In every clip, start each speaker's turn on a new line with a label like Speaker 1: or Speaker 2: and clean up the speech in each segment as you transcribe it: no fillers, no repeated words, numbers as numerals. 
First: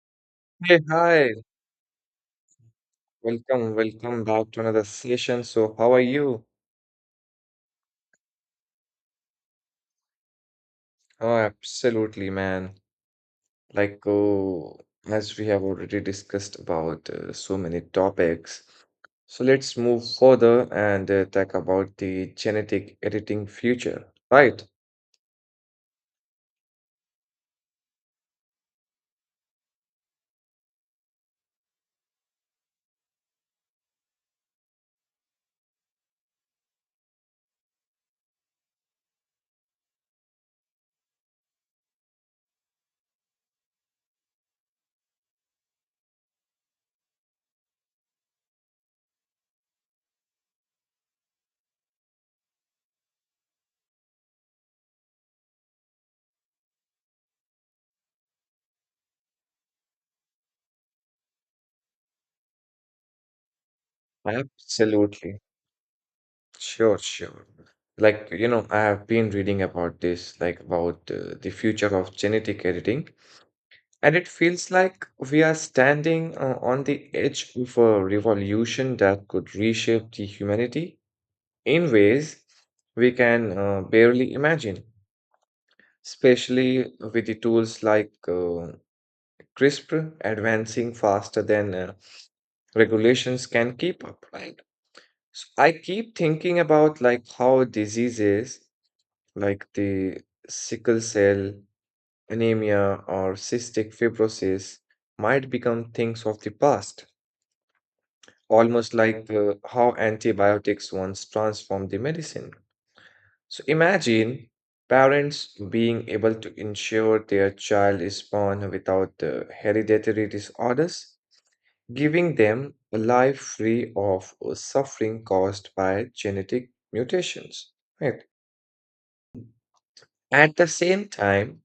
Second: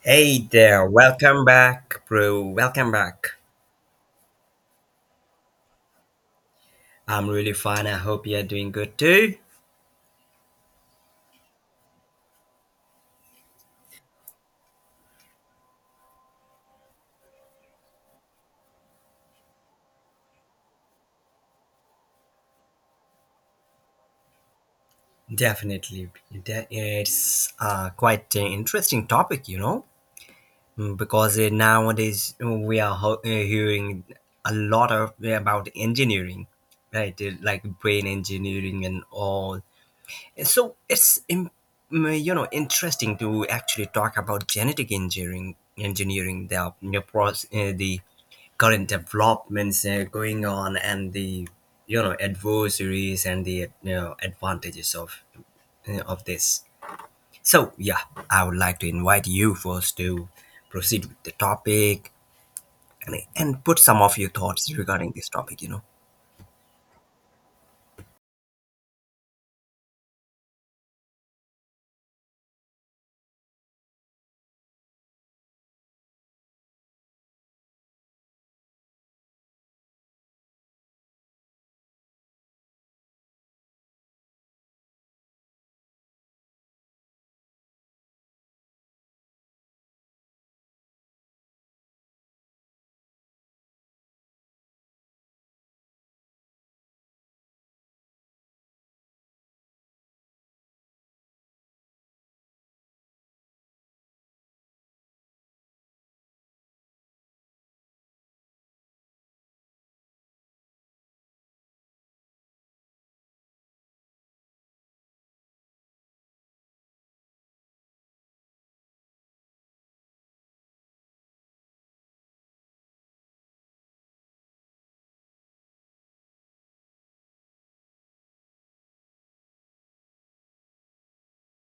Speaker 1: Hey
Speaker 2: Hey,
Speaker 1: there,
Speaker 2: hi.
Speaker 1: welcome back, bro. Welcome back.
Speaker 2: Welcome back to another session. So, how are you?
Speaker 1: I'm really fine. I hope you're doing good too.
Speaker 2: Oh, absolutely, man. Like, oh, as we have already discussed about so many topics. So, let's move further and talk about the genetic editing future, right?
Speaker 1: Definitely. It's quite an interesting topic, because nowadays we are hearing a lot of about engineering, right? Like brain engineering and all. And so it's interesting to actually talk about genetic engineering, the process, the current developments going on, and the adversaries and the advantages of of this. So yeah, I would like to invite you first to proceed with the topic, and put some of your thoughts regarding this
Speaker 2: Absolutely.
Speaker 1: topic you know
Speaker 2: Sure. Like, you know, I have been reading about this, like about the future of genetic editing. And it feels like we are standing on the edge of a revolution that could reshape the humanity in ways we can barely imagine, especially with the tools like CRISPR advancing faster than regulations can keep up, right? So I keep thinking about like how diseases like the sickle cell anemia or cystic fibrosis might become things of the past almost like how antibiotics once transformed the medicine. So imagine parents being able to ensure their child is born without hereditary disorders, giving them a life free of suffering caused by genetic mutations. Right. At the same time,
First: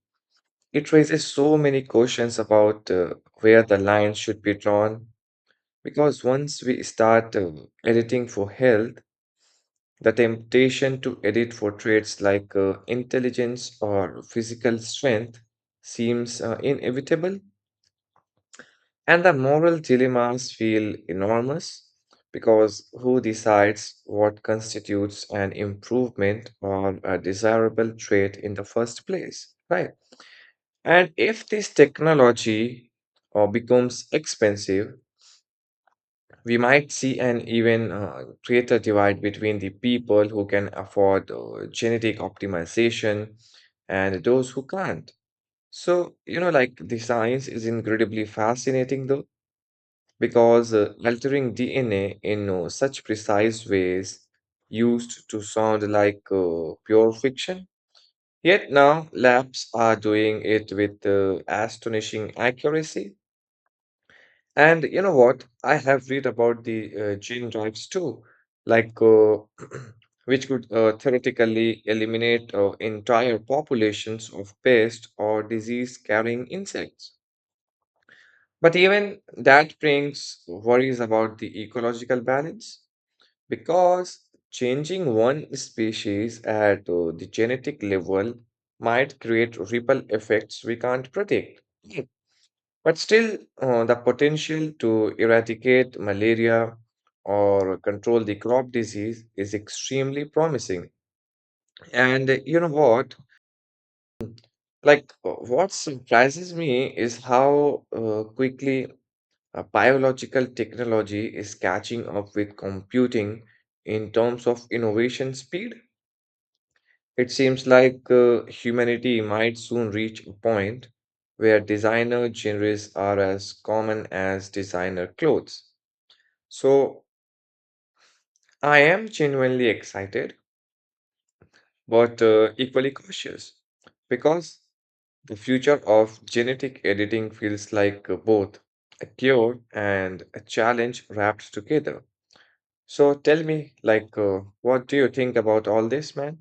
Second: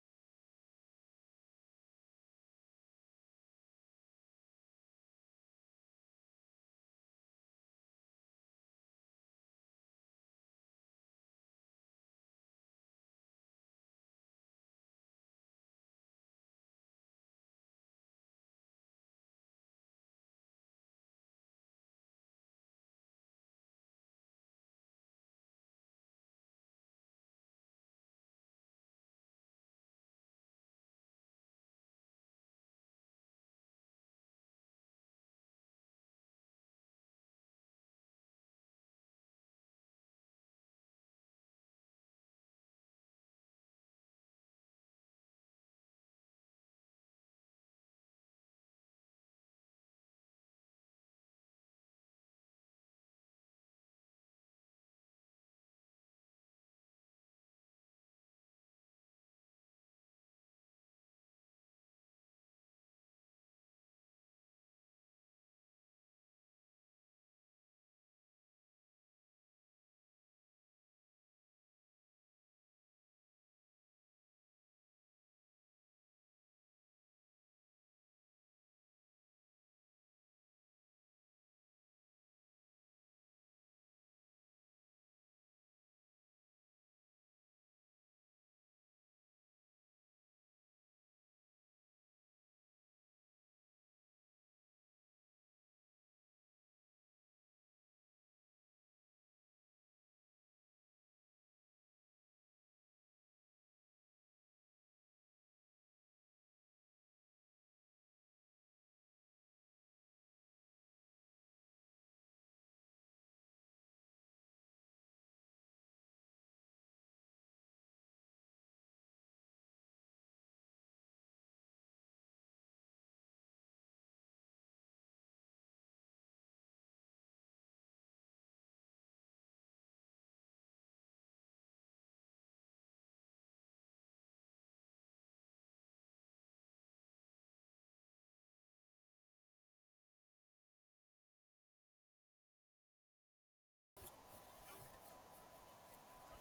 Speaker 2: it raises so many questions about where the line should be drawn because once we start editing for health, the temptation to edit for traits like intelligence or physical strength seems inevitable, and the moral dilemmas feel enormous because who decides what constitutes an improvement or a desirable trait in the first place, right? And if this technology becomes expensive, we might see an even greater divide between the people who can afford genetic optimization and those who can't. So, you know, like the science is incredibly fascinating though, because altering DNA in such precise ways used to sound like pure fiction. Yet now labs are doing it with astonishing accuracy. And you know what? I have read about the gene drives too, like uh, which could theoretically eliminate entire populations of pest or disease-carrying insects. But even that brings worries about the ecological balance because changing one species at the genetic level might create ripple effects we can't predict. But still, the potential to eradicate malaria or control the crop disease is extremely promising. And you know what? What surprises me is how quickly biological technology is catching up with computing in terms of innovation speed. It seems like humanity might soon reach a point where designer genres are as common as designer clothes. So I am genuinely excited, but equally cautious because the future of genetic editing feels like both a cure and a challenge wrapped together. So tell me, like, what do you think about all this, man?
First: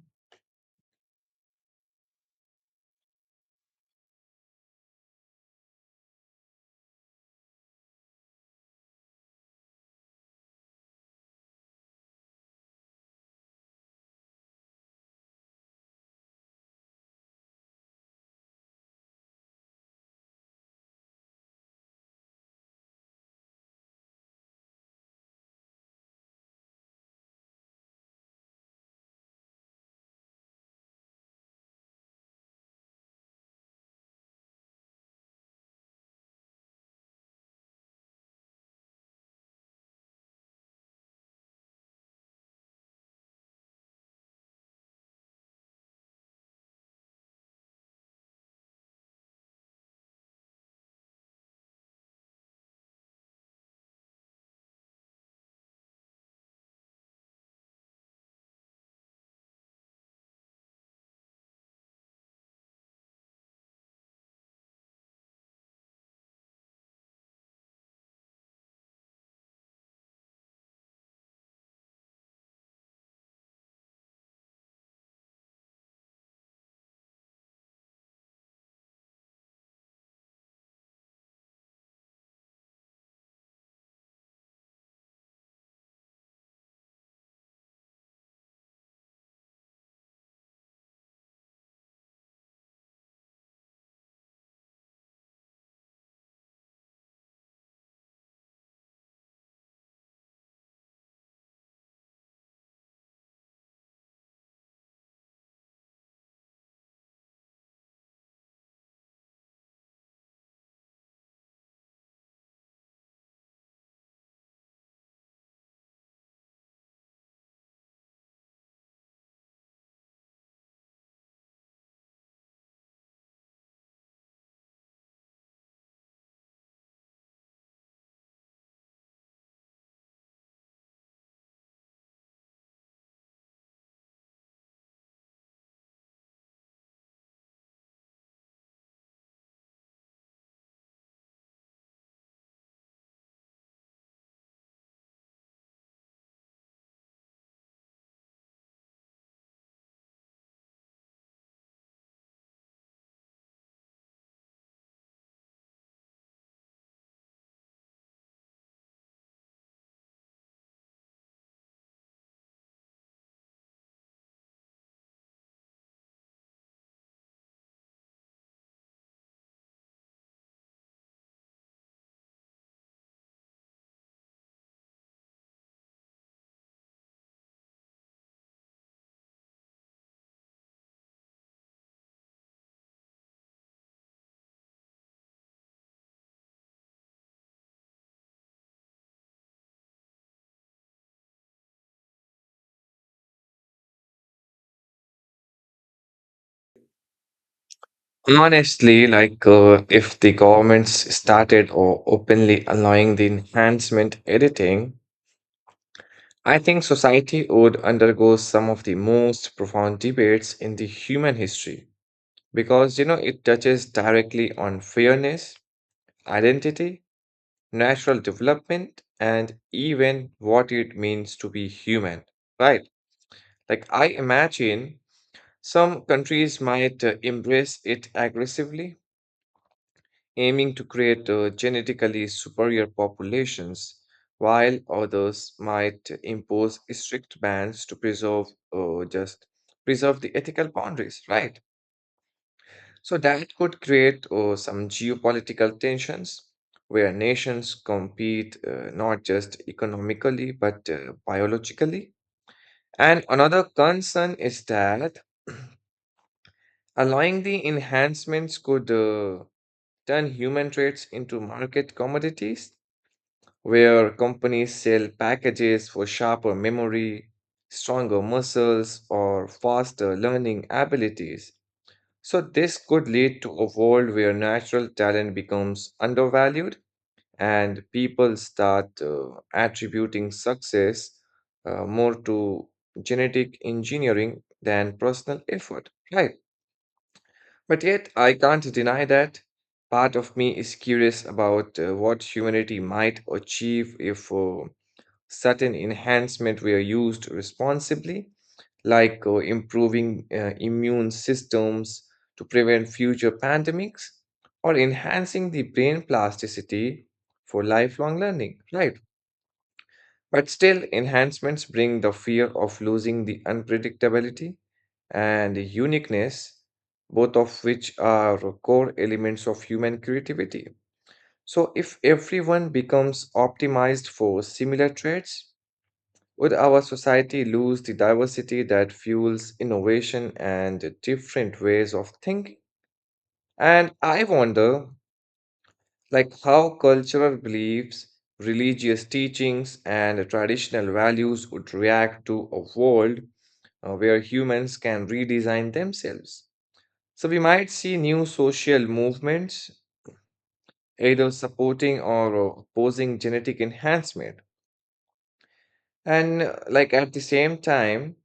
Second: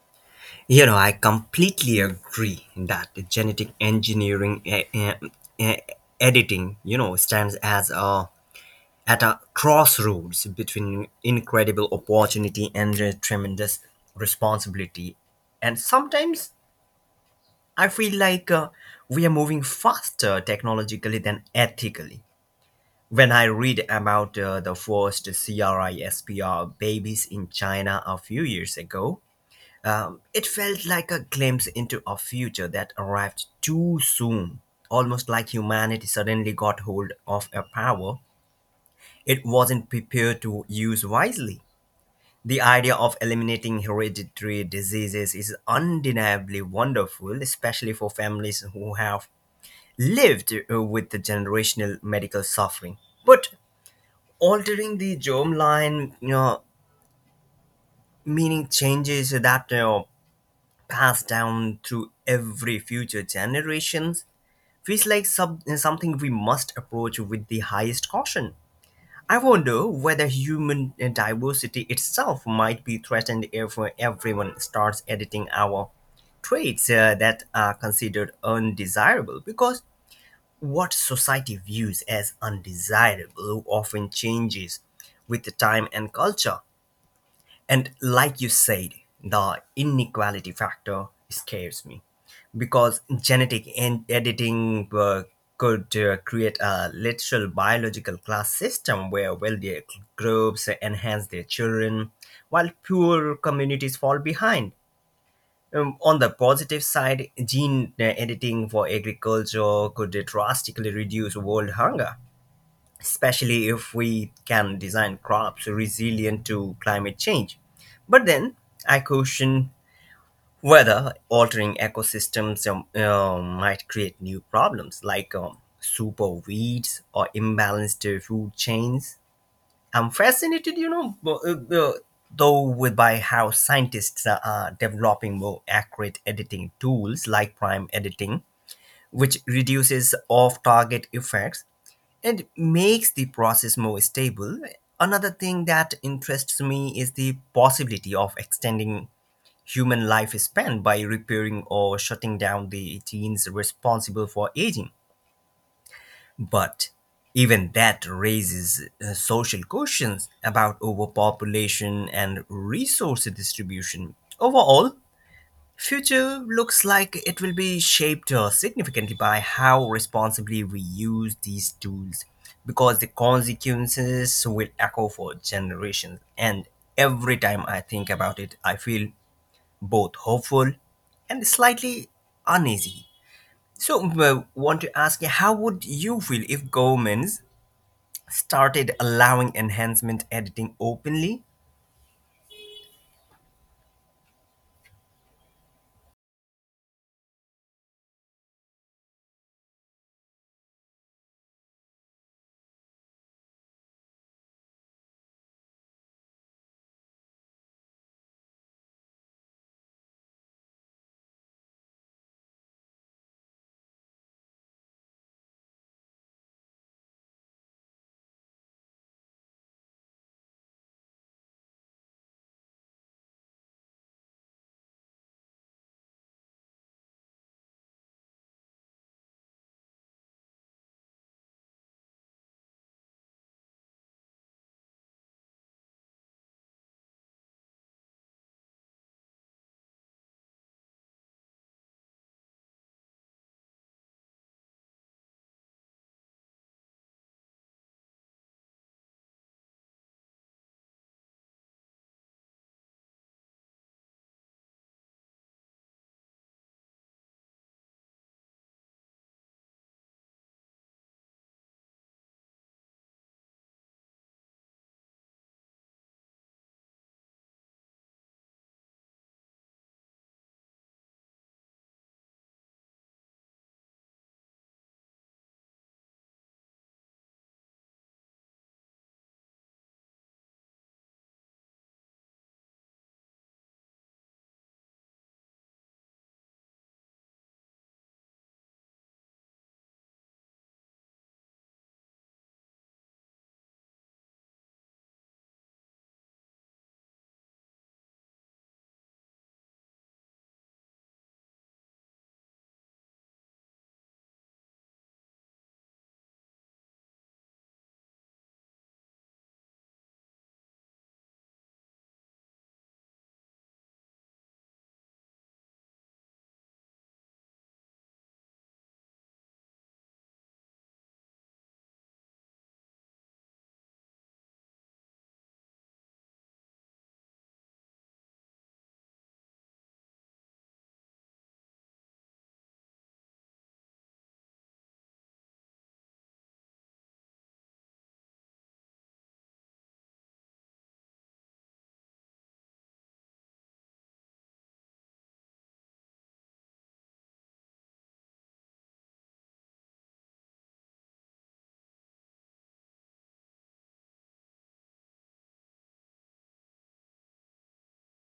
Speaker 1: you know I completely agree that the genetic engineering uh, editing, stands as a at a crossroads between incredible opportunity and tremendous responsibility. And sometimes I feel like we are moving faster technologically than ethically. When I read about the first CRISPR babies in China a few years ago, it felt like a glimpse into a future that arrived too soon, almost like humanity suddenly got hold of a power it wasn't prepared to use wisely. The idea of eliminating hereditary diseases is undeniably wonderful, especially for families who have lived with the generational medical suffering. But altering the germline, meaning changes that pass down through every future generations, feels like something we must approach with the highest caution. I wonder whether human diversity itself might be threatened if everyone starts editing our traits that are considered undesirable, because what society views as undesirable often changes with the time and culture. And like you said, the inequality factor scares me because genetic editing could create a literal biological class system where wealthier groups enhance their children while poor communities fall behind. On the positive side, gene editing for agriculture could drastically reduce world hunger, especially if we can design crops resilient to climate change. But then I caution whether altering ecosystems might create new problems like super weeds or imbalanced food chains. I'm fascinated, though, with by how scientists are developing more accurate editing tools like prime editing, which reduces off-target effects, it makes the process more stable. Another thing that interests me is the possibility of extending human lifespan by repairing or shutting down the genes responsible for aging. But even that raises social questions about overpopulation and resource distribution. Overall, future looks like it will be shaped significantly by how responsibly we use these tools, because the consequences will echo for generations. And every time I think about it, I feel both hopeful and slightly uneasy. So, want to ask you, how would you feel if governments started allowing enhancement editing openly?
Speaker 2: Honestly, if the governments started or openly allowing the enhancement editing, I think society would undergo some of the most profound debates in the human history, because you know it touches directly on fairness, identity, natural development, and even what it means to be human, right? Like, I imagine some countries might embrace it aggressively, aiming to create genetically superior populations, while others might impose strict bans to preserve just preserve the ethical boundaries, right? So that could create some geopolitical tensions where nations compete not just economically but biologically. And another concern is that allowing the enhancements could turn human traits into market commodities where companies sell packages for sharper memory, stronger muscles, or faster learning abilities. So, this could lead to a world where natural talent becomes undervalued and people start attributing success more to genetic engineering than personal effort. Right. But yet, I can't deny that part of me is curious about what humanity might achieve if certain enhancement were used responsibly like improving immune systems to prevent future pandemics or enhancing the brain plasticity for lifelong learning, right? But still, enhancements bring the fear of losing the unpredictability and uniqueness, both of which are core elements of human creativity. So, if everyone becomes optimized for similar traits, would our society lose the diversity that fuels innovation and different ways of thinking? And I wonder, like, how cultural beliefs, religious teachings, and traditional values would react to a world where humans can redesign themselves. So we might see new social movements, either supporting or opposing genetic enhancement. At the same time,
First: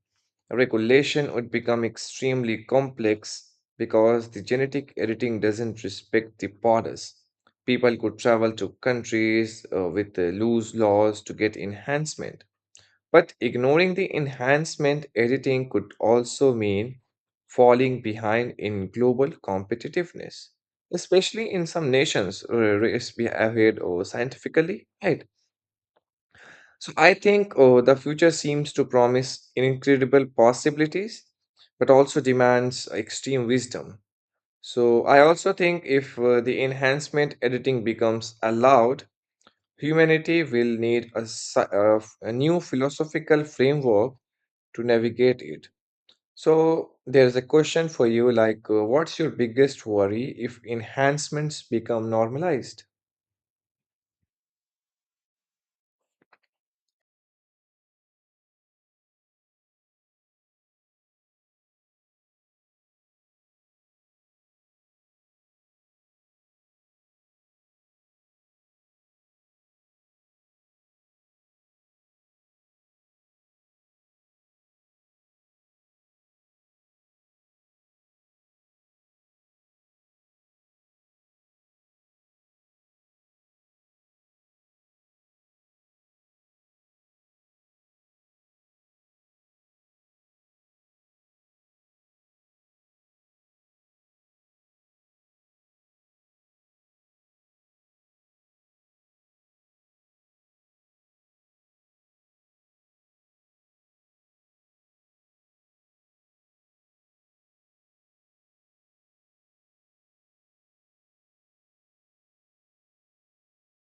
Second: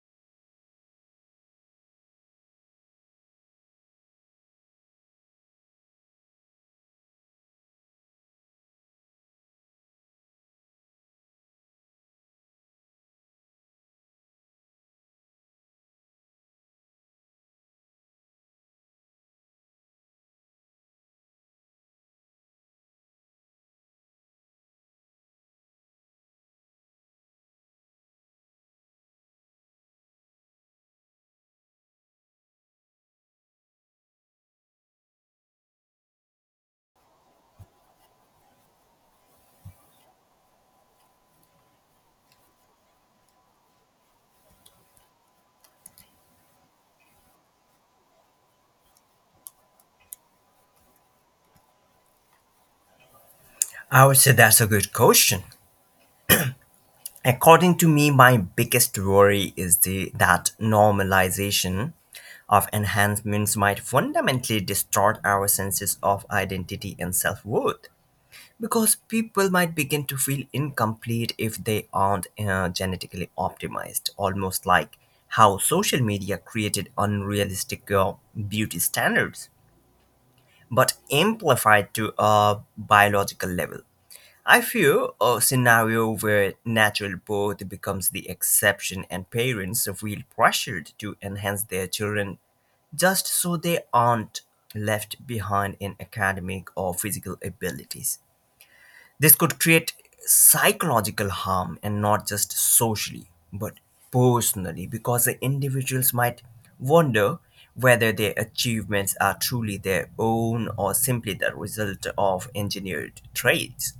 Speaker 2: regulation would become extremely complex because the genetic editing doesn't respect the borders. People could travel to countries with loose laws to get enhancement. But ignoring the enhancement editing could also mean falling behind in global competitiveness, especially in some nations race behaved or scientifically, right? So I think the future seems to promise incredible possibilities, but also demands extreme wisdom. So I also think if the enhancement editing becomes allowed, humanity will need a, new philosophical framework to navigate it. So there's a question for you like, what's your biggest worry if enhancements become normalized?
Speaker 1: I would say that's a good question. According to me, my biggest worry is that normalization of enhancements might fundamentally distort our senses of identity and self worth. Because people might begin to feel incomplete if they aren't genetically optimized, almost like how social media created unrealistic beauty standards, but amplified to a biological level. I feel a scenario where natural birth becomes the exception and parents feel pressured to enhance their children just so they aren't left behind in academic or physical abilities. This could create psychological harm, and not just socially, but personally, because the individuals might wonder whether their achievements are truly their own or simply the result of engineered traits.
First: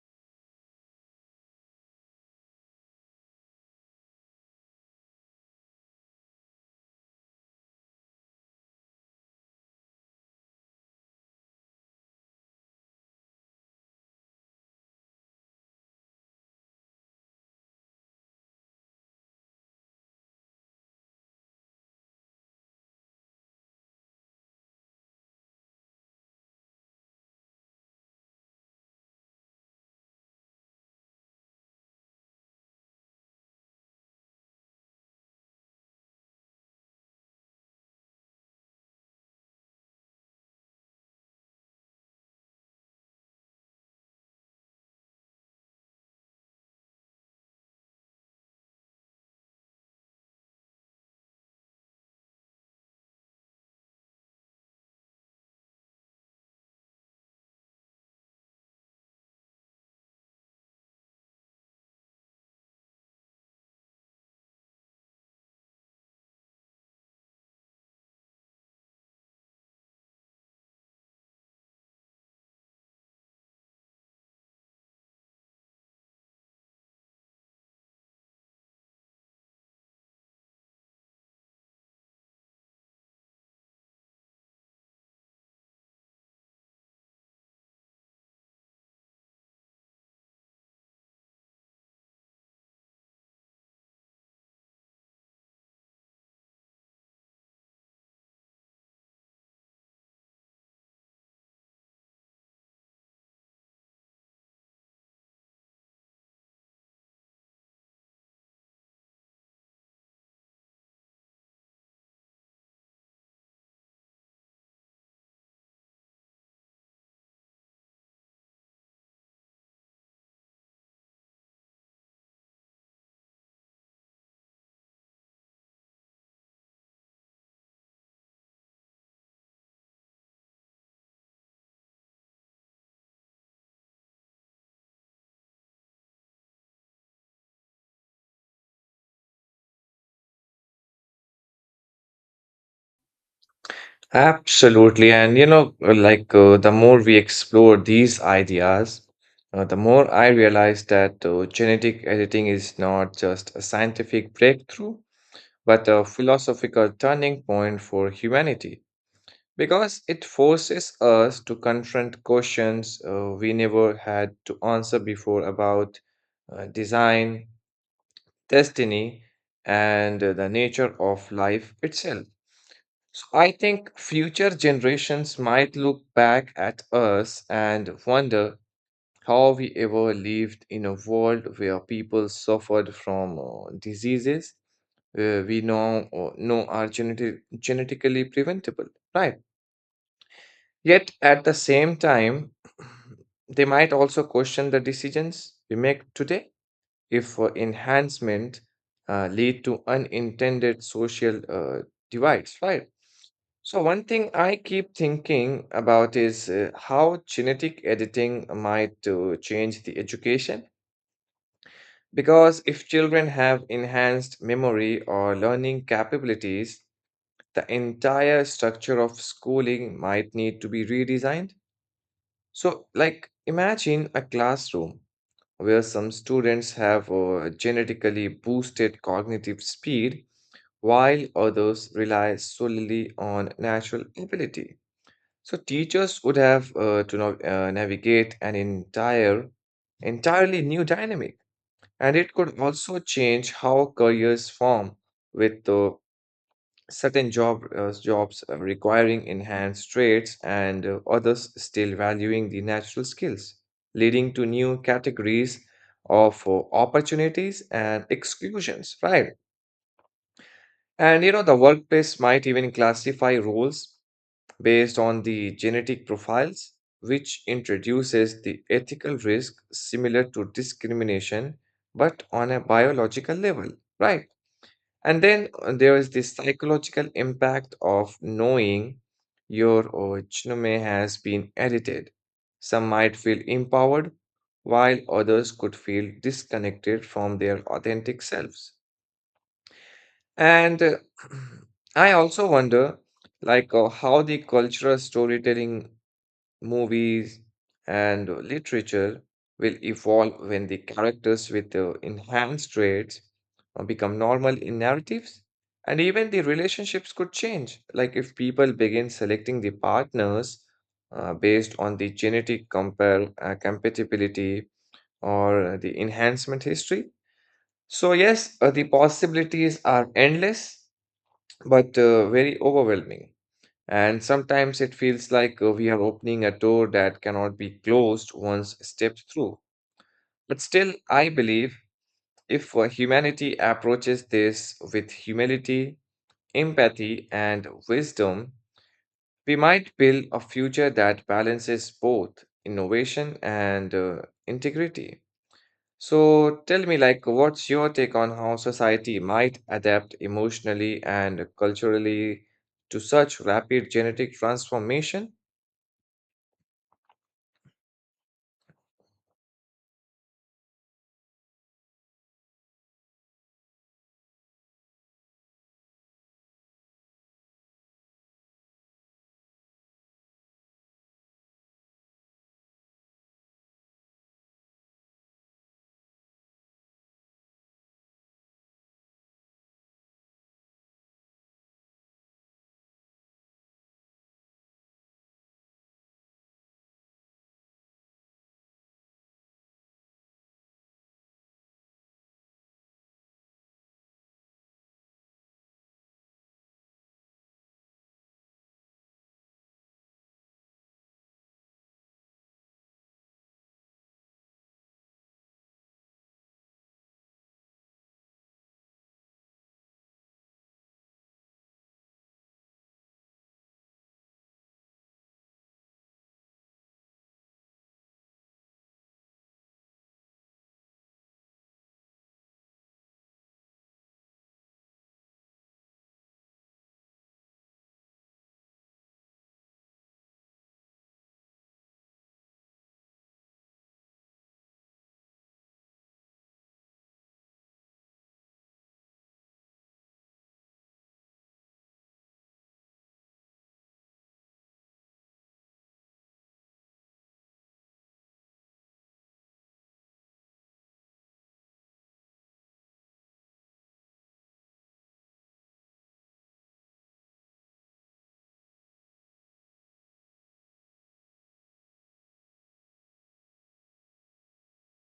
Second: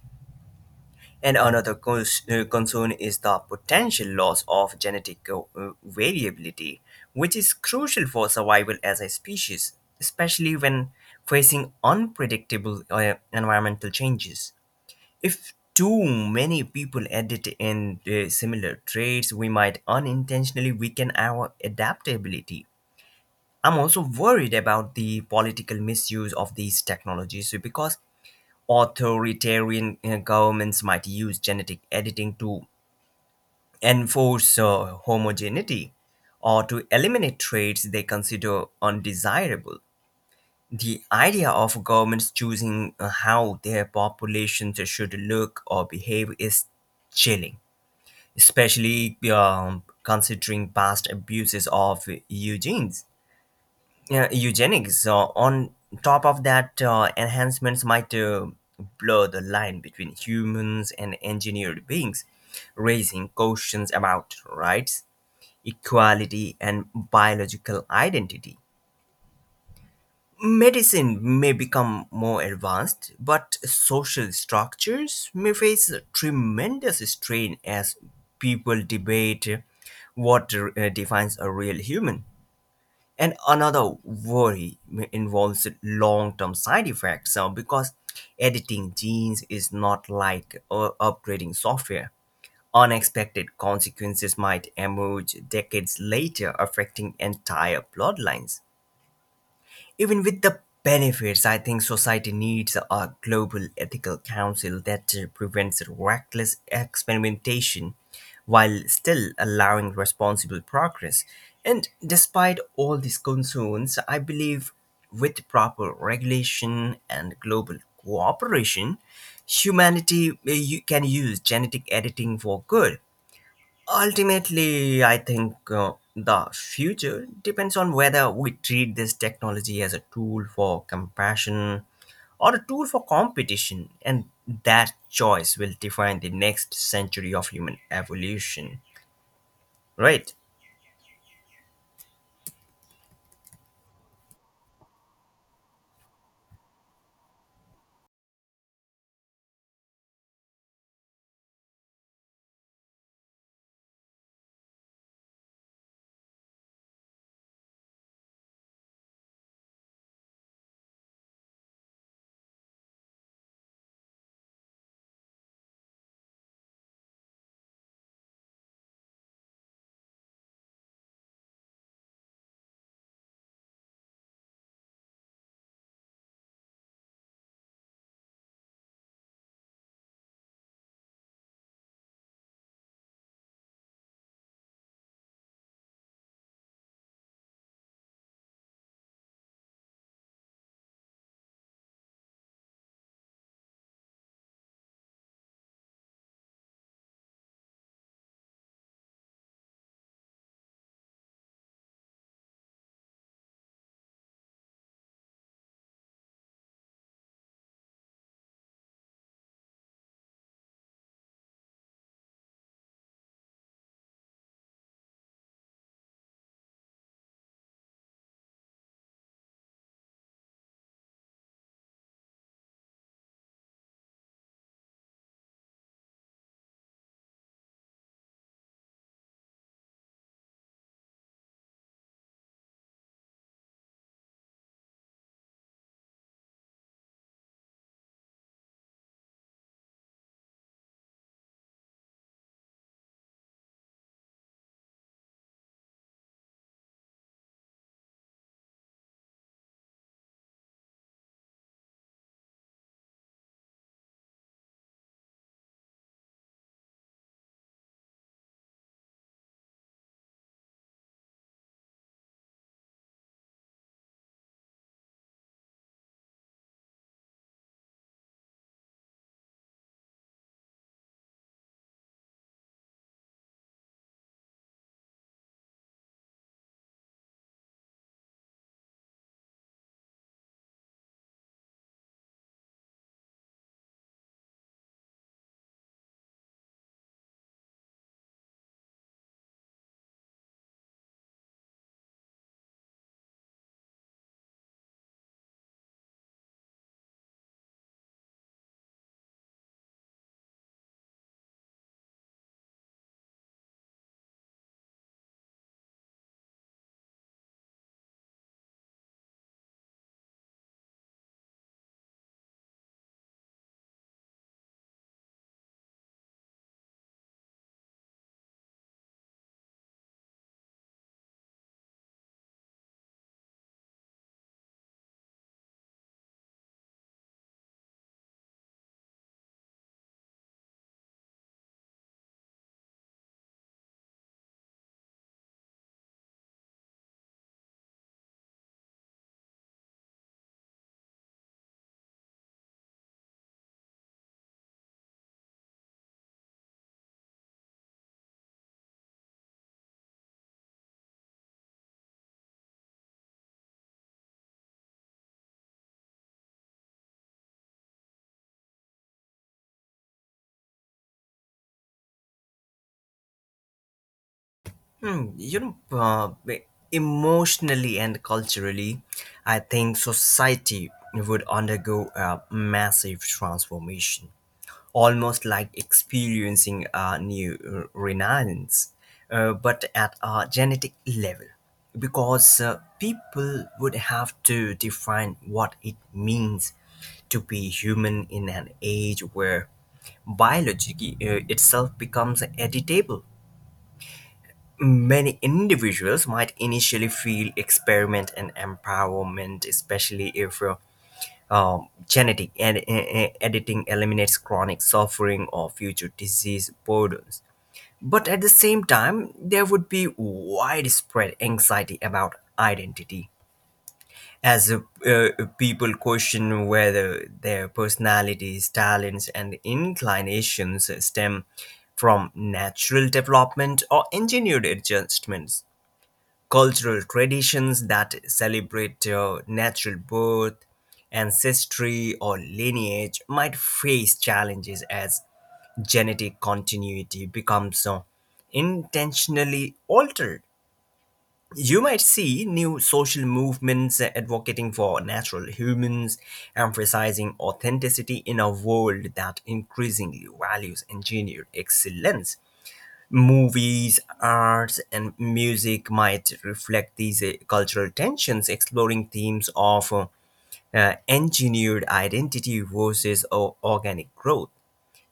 Speaker 1: And another concern is the potential loss of genetic variability, which is crucial for survival as a species, especially when facing unpredictable environmental changes. If too many people edit in similar traits, we might unintentionally weaken our adaptability. I'm also worried about the political misuse of these technologies because authoritarian governments might use genetic editing to enforce homogeneity or to eliminate traits they consider undesirable. The idea of governments choosing how their populations should look or behave is chilling, especially considering past abuses of eugenics. On top of that, enhancements might blur the line between humans and engineered beings, raising questions about rights, equality, and biological identity. Medicine may become more advanced, but social structures may face a tremendous strain as people debate what defines a real human. And another worry involves long-term side effects, because editing genes is not like upgrading software. Unexpected consequences might emerge decades later, affecting entire bloodlines. Even with the benefits, I think society needs a global ethical council that prevents reckless experimentation while still allowing responsible progress. And despite all these concerns, I believe with proper regulation and global cooperation, humanity you can use genetic editing for good. Ultimately, I think the future depends on whether we treat this technology as a tool for compassion or a tool for competition, and that choice will define the next century of human evolution, right?
Speaker 2: Absolutely. And you know, the more we explore these ideas, the more I realize that genetic editing is not just a scientific breakthrough, but a philosophical turning point for humanity because it forces us to confront questions we never had to answer before about design, destiny, and the nature of life itself. So I think future generations might look back at us and wonder how we ever lived in a world where people suffered from diseases we now know are genetically preventable, right? Yet at the same time, they might also question the decisions we make today if enhancement lead to unintended social divides, right? So, one thing I keep thinking about is how genetic editing might change the education. Because if children have enhanced memory or learning capabilities, the entire structure of schooling might need to be redesigned. So, like, imagine a classroom where some students have genetically boosted cognitive speed while others rely solely on natural ability. So teachers would have navigate an entirely new dynamic, and it could also change how careers form with certain jobs requiring enhanced traits and others still valuing the natural skills, leading to new categories of opportunities and exclusions. Right, and you know the workplace might even classify roles based on the genetic profiles, which introduces the ethical risk similar to discrimination, but on a biological level, right? And then there is the psychological impact of knowing your genome has been edited. Some might feel empowered, while others could feel disconnected from their authentic selves. And I also wonder, how the cultural storytelling movies, and literature will evolve when the characters with enhanced traits become normal in narratives. And even the relationships could change. Like if people begin selecting the partners based on the compatibility or the enhancement history. So, yes, the possibilities are endless but very overwhelming. And sometimes it feels like we are opening a door that cannot be closed once stepped through. But still, I believe if humanity approaches this with humility, empathy, and wisdom, we might build a future that balances both innovation and integrity. So tell me, like, what's your take on how society might adapt emotionally and culturally to such rapid genetic transformation?
Speaker 1: Hmm, you know, uh, Emotionally and culturally, I think society would undergo a massive transformation, almost like experiencing a new renaissance, but at a genetic level, because people would have to define what it means to be human in an age where biology itself becomes editable. Many individuals might initially feel experiment and empowerment, especially if genetic editing eliminates chronic suffering or future disease burdens. But at the same time, there would be widespread anxiety about identity as uh, people question whether their personalities, talents, and inclinations stem from natural development or engineered adjustments. Cultural traditions that celebrate natural birth, ancestry, or lineage might face challenges as genetic continuity becomes intentionally altered. You might see new social movements advocating for natural humans, emphasizing authenticity in a world that increasingly values engineered excellence. Movies, arts, and music might reflect these cultural tensions, exploring themes of engineered identity versus organic growth.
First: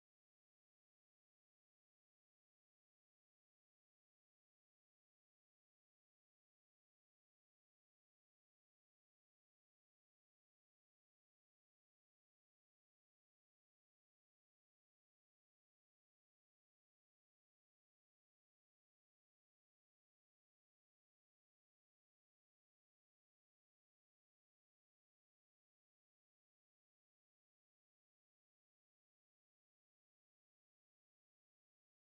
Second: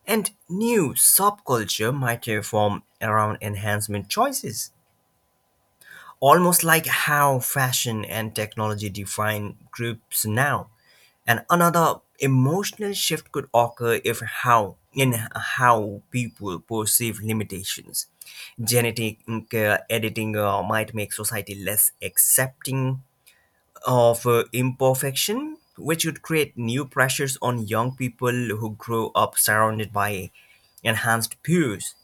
Speaker 1: And new subculture might form around enhancement choices, almost like how fashion and technology define groups now. And another emotional shift could occur if how in how people perceive limitations. Genetic editing might make society less accepting of imperfection, which would create new pressures on young people who grow up surrounded by enhanced peers.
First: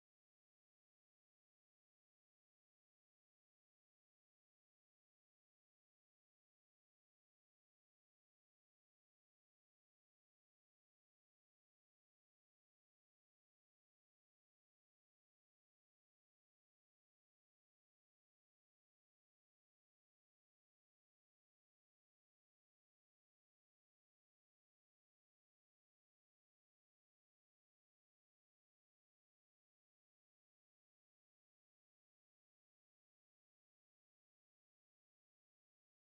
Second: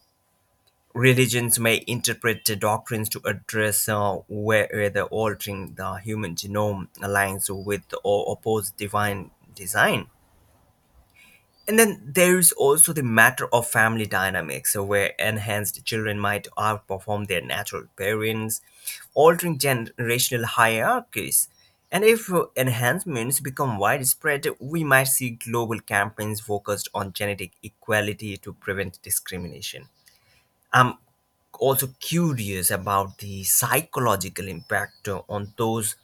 Speaker 1: Religions may interpret the doctrines to address whether altering the human genome aligns with or opposes divine design. And then there is also the matter of family dynamics, so where enhanced children might outperform their natural parents, altering generational hierarchies. And if enhancements become widespread, we might see global campaigns focused on genetic equality to prevent discrimination. I'm also curious about the psychological impact on those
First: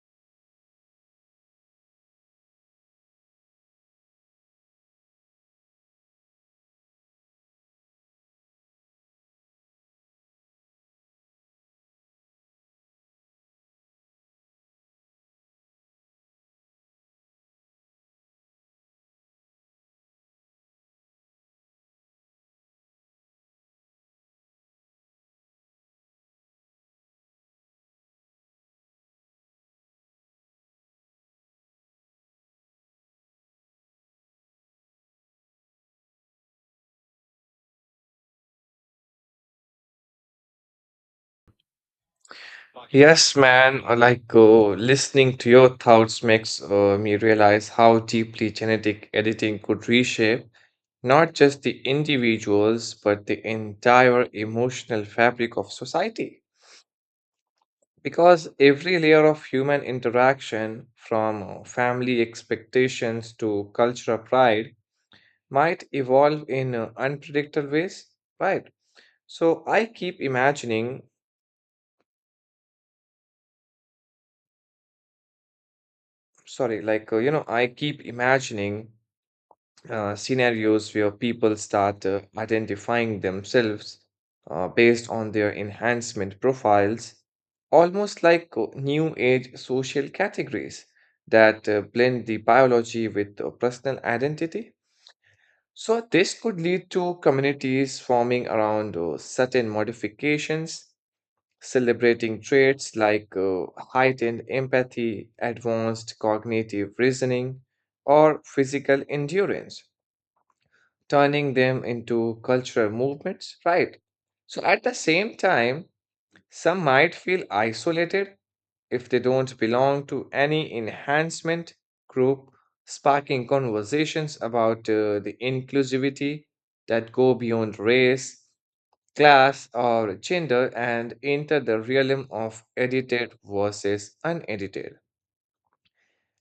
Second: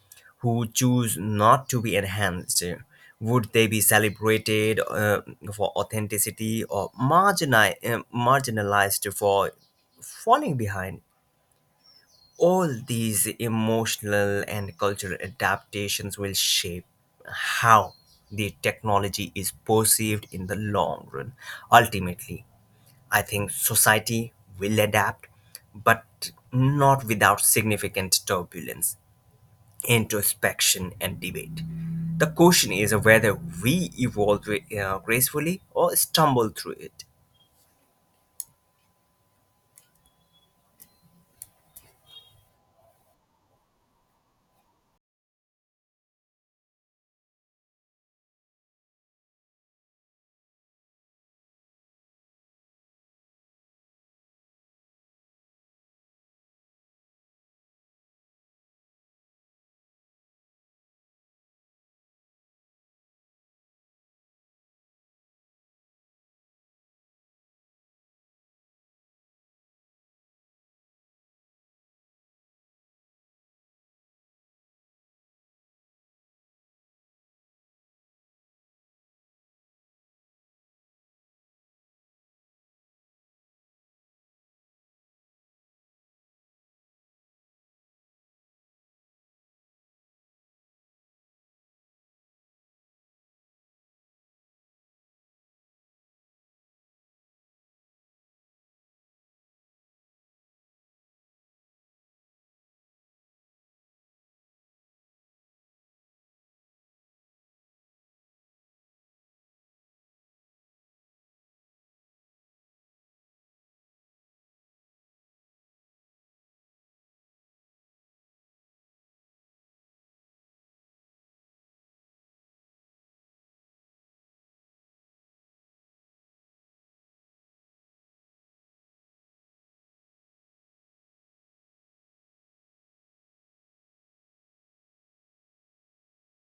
Speaker 1: who choose not to be enhanced. Would they be celebrated for authenticity or marginalized for falling behind? All these emotional and cultural adaptations will shape how the technology is perceived in the long run. Ultimately, I think society will adapt, but not without significant turbulence, introspection, and debate. The question is whether we evolve gracefully or stumble through it.
Speaker 2: Yes, man. Like listening to your thoughts makes me realize how deeply genetic editing could reshape not just the individuals, but the entire emotional fabric of society. Because every layer of human interaction, from family expectations to cultural pride, might evolve in unpredictable ways, right? So I keep imagining, sorry, you know, I keep imagining scenarios where people start identifying themselves based on their enhancement profiles, almost like new age social categories that blend the biology with personal identity. So, this could lead to communities forming around certain modifications, celebrating traits like heightened empathy, advanced cognitive reasoning, or physical endurance turning them into cultural movements, right? So at the same time, some might feel isolated if they don't belong to any enhancement group, sparking conversations about the inclusivity that go beyond race, class, or gender and enter the realm of edited versus unedited.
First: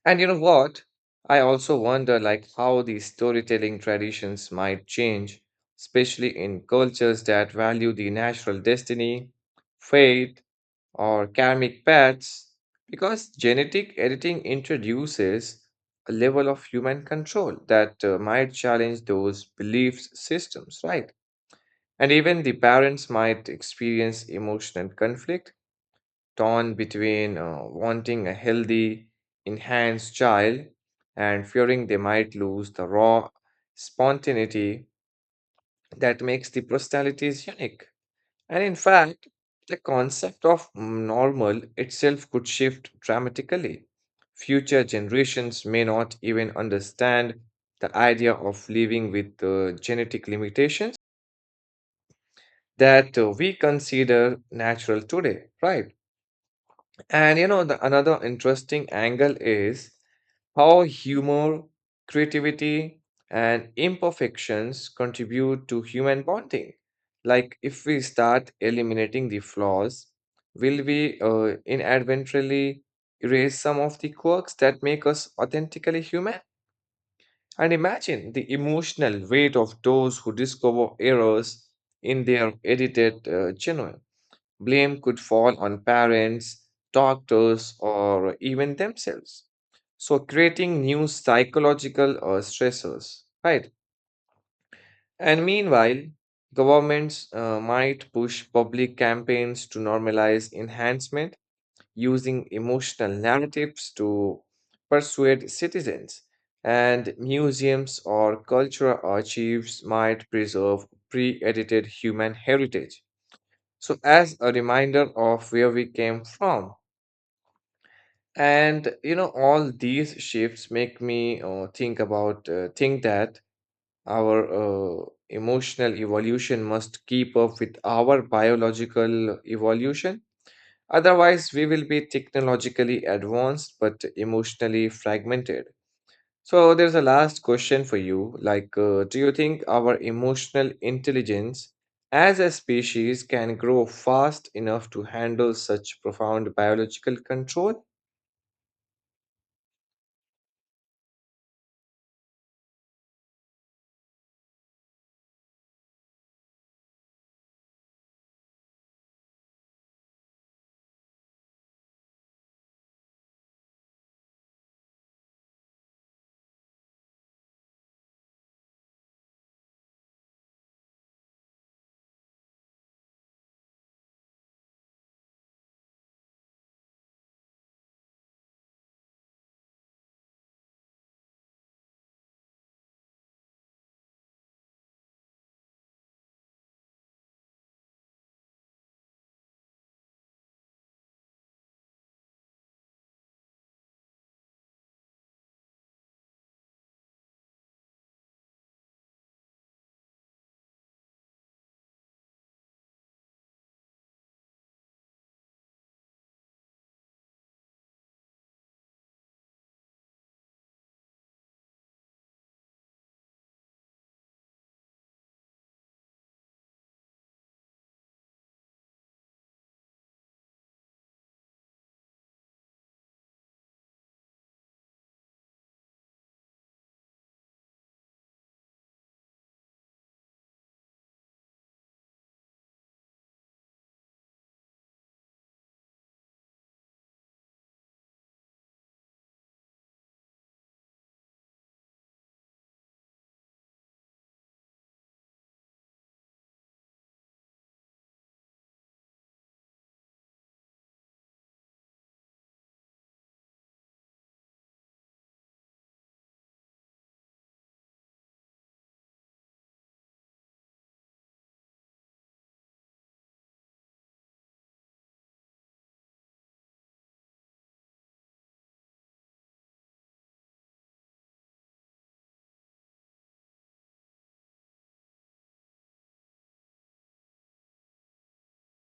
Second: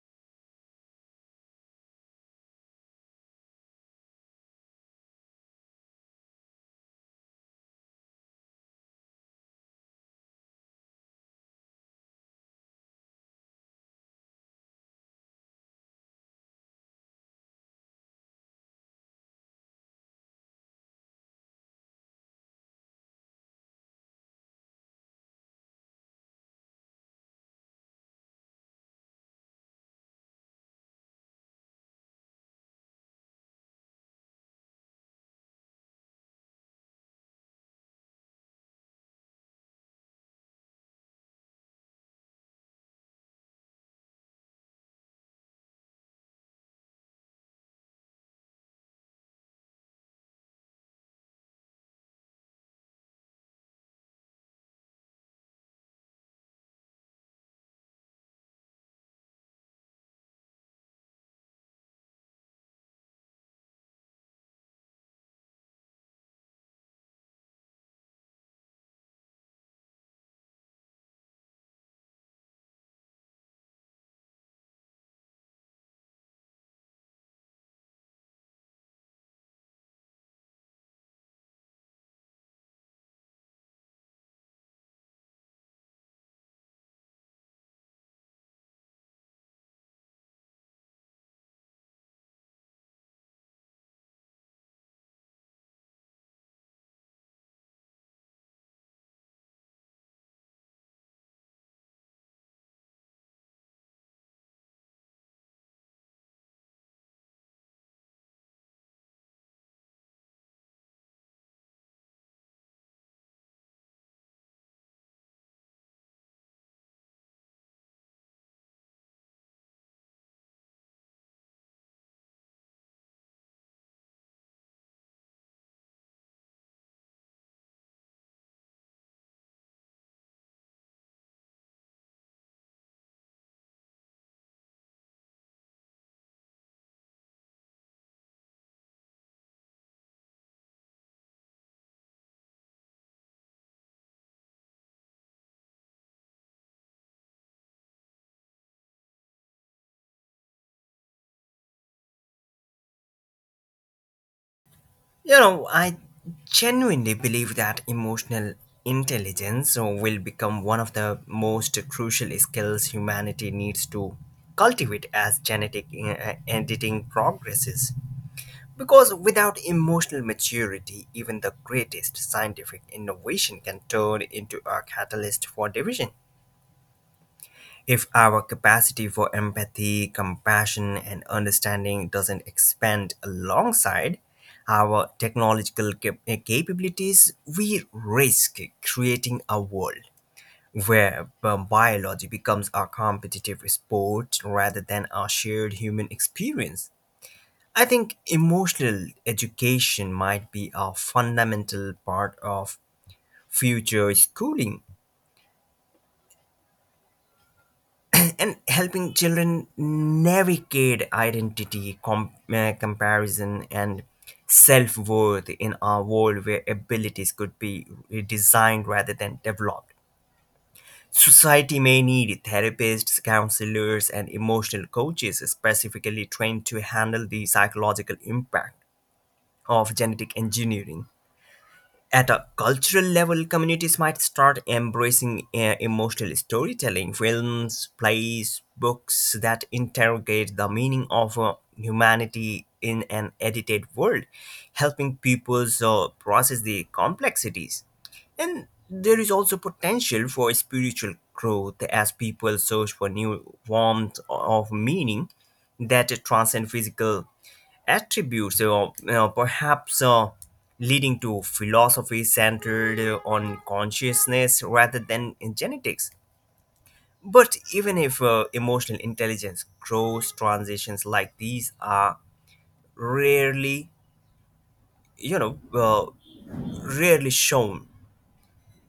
Speaker 2: And you know what? I also wonder like how these storytelling traditions might change, especially in cultures that value the natural destiny, fate, or karmic paths, because genetic editing introduces a level of human control that might challenge those belief systems, right? And even the parents might experience emotional conflict torn between wanting a healthy, enhanced child and fearing they might lose the raw spontaneity that makes the personalities unique. And in fact, the concept of normal itself could shift dramatically. Future generations may not even understand the idea of living with genetic limitations that we consider natural today, right? And you know, the another interesting angle is how humor, creativity, and imperfections contribute to human bonding. Like, if we start eliminating the flaws, will we inadvertently erase some of the quirks that make us authentically human? And imagine the emotional weight of those who discover errors in their edited genuine. Blame could fall on parents, doctors, or even themselves. So, creating new psychological stressors, right? And meanwhile, governments might push public campaigns to normalize enhancement using emotional narratives to persuade citizens. And museums or cultural archives might preserve pre edited human heritage. So, as a reminder of where we came from, and you know, all these shifts make me think that our emotional evolution must keep up with our biological evolution. Otherwise, we will be technologically advanced but emotionally fragmented. So there's a last question for you. Like, do you think our emotional intelligence as a species can grow fast enough to handle such profound biological control?
Speaker 1: You know, I genuinely believe that emotional intelligence will become one of the most crucial skills humanity needs to cultivate as genetic editing progresses. Because without emotional maturity, even the greatest scientific innovation can turn into a catalyst for division. If our capacity for empathy, compassion, and understanding doesn't expand alongside our technological capabilities, we risk creating a world where biology becomes a competitive sport rather than a shared human experience. I think emotional education might be a fundamental part of future schooling and helping children navigate identity, comparison, and self worth in a world where abilities could be designed rather than developed. Society may need therapists, counselors, and emotional coaches specifically trained to handle the psychological impact of genetic engineering. At a cultural level, communities might start embracing emotional storytelling, films, plays, books that interrogate the meaning of humanity in an edited world, helping people process the complexities. And there is also potential for spiritual growth as people search for new forms of meaning that transcend physical attributes, or perhaps leading to philosophy centered on consciousness rather than in genetics. But even if emotional intelligence grows, transitions like these are rarely, you know, uh, rarely shown.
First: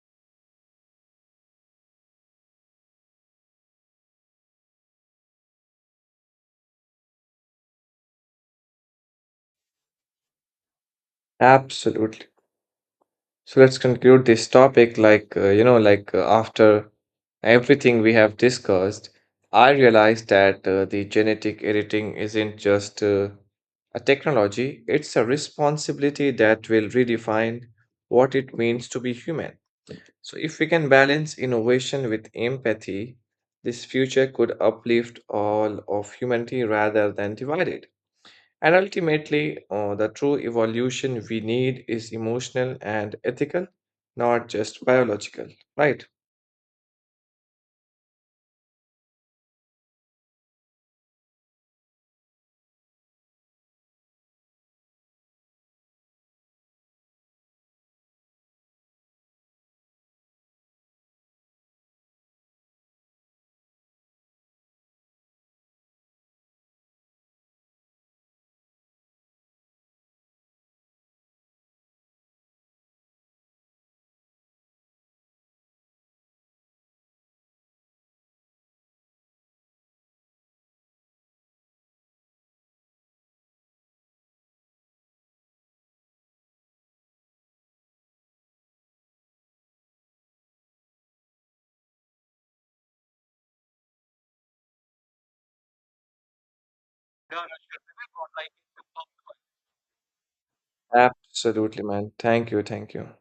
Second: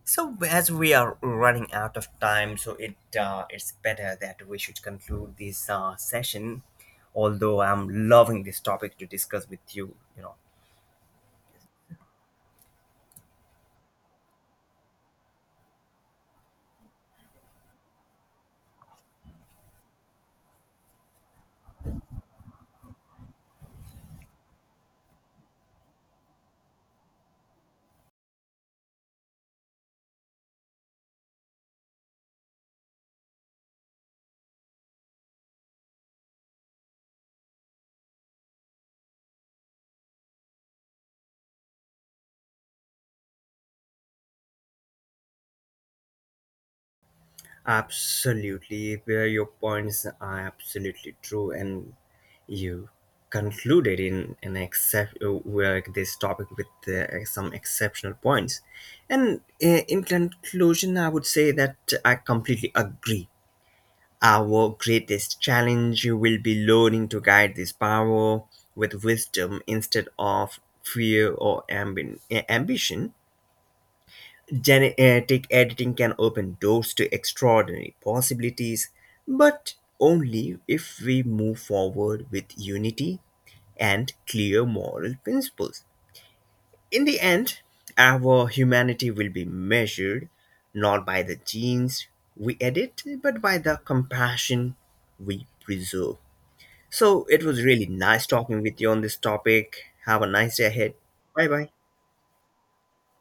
Speaker 1: So as we are running out of time, so it's better that we should conclude this session. Although I'm loving this topic to discuss with you, you know,
Speaker 2: Absolutely. So let's conclude this topic. Like, after everything we have discussed, I realized that the genetic editing isn't just a technology, it's a responsibility that will redefine what it means to be human. So, if we can balance innovation with empathy, this future could uplift all of humanity rather than divide it. And ultimately, the true evolution we need is emotional and ethical, not just biological, right?
Speaker 1: absolutely, where your points are absolutely true, and you concluded in an except where this topic with some exceptional points. And in conclusion, I would say that I completely agree. Our greatest challenge will be learning to guide this power with wisdom instead of fear or ambition. Genetic editing can open doors to extraordinary possibilities, but only if we move forward with unity and clear moral principles. In the end, our humanity will be measured not by the genes we edit, but by the compassion we preserve. So it was really nice talking with you on this topic. Have a nice day ahead. Bye bye.
Speaker 2: Absolutely, man. Thank you. Thank you.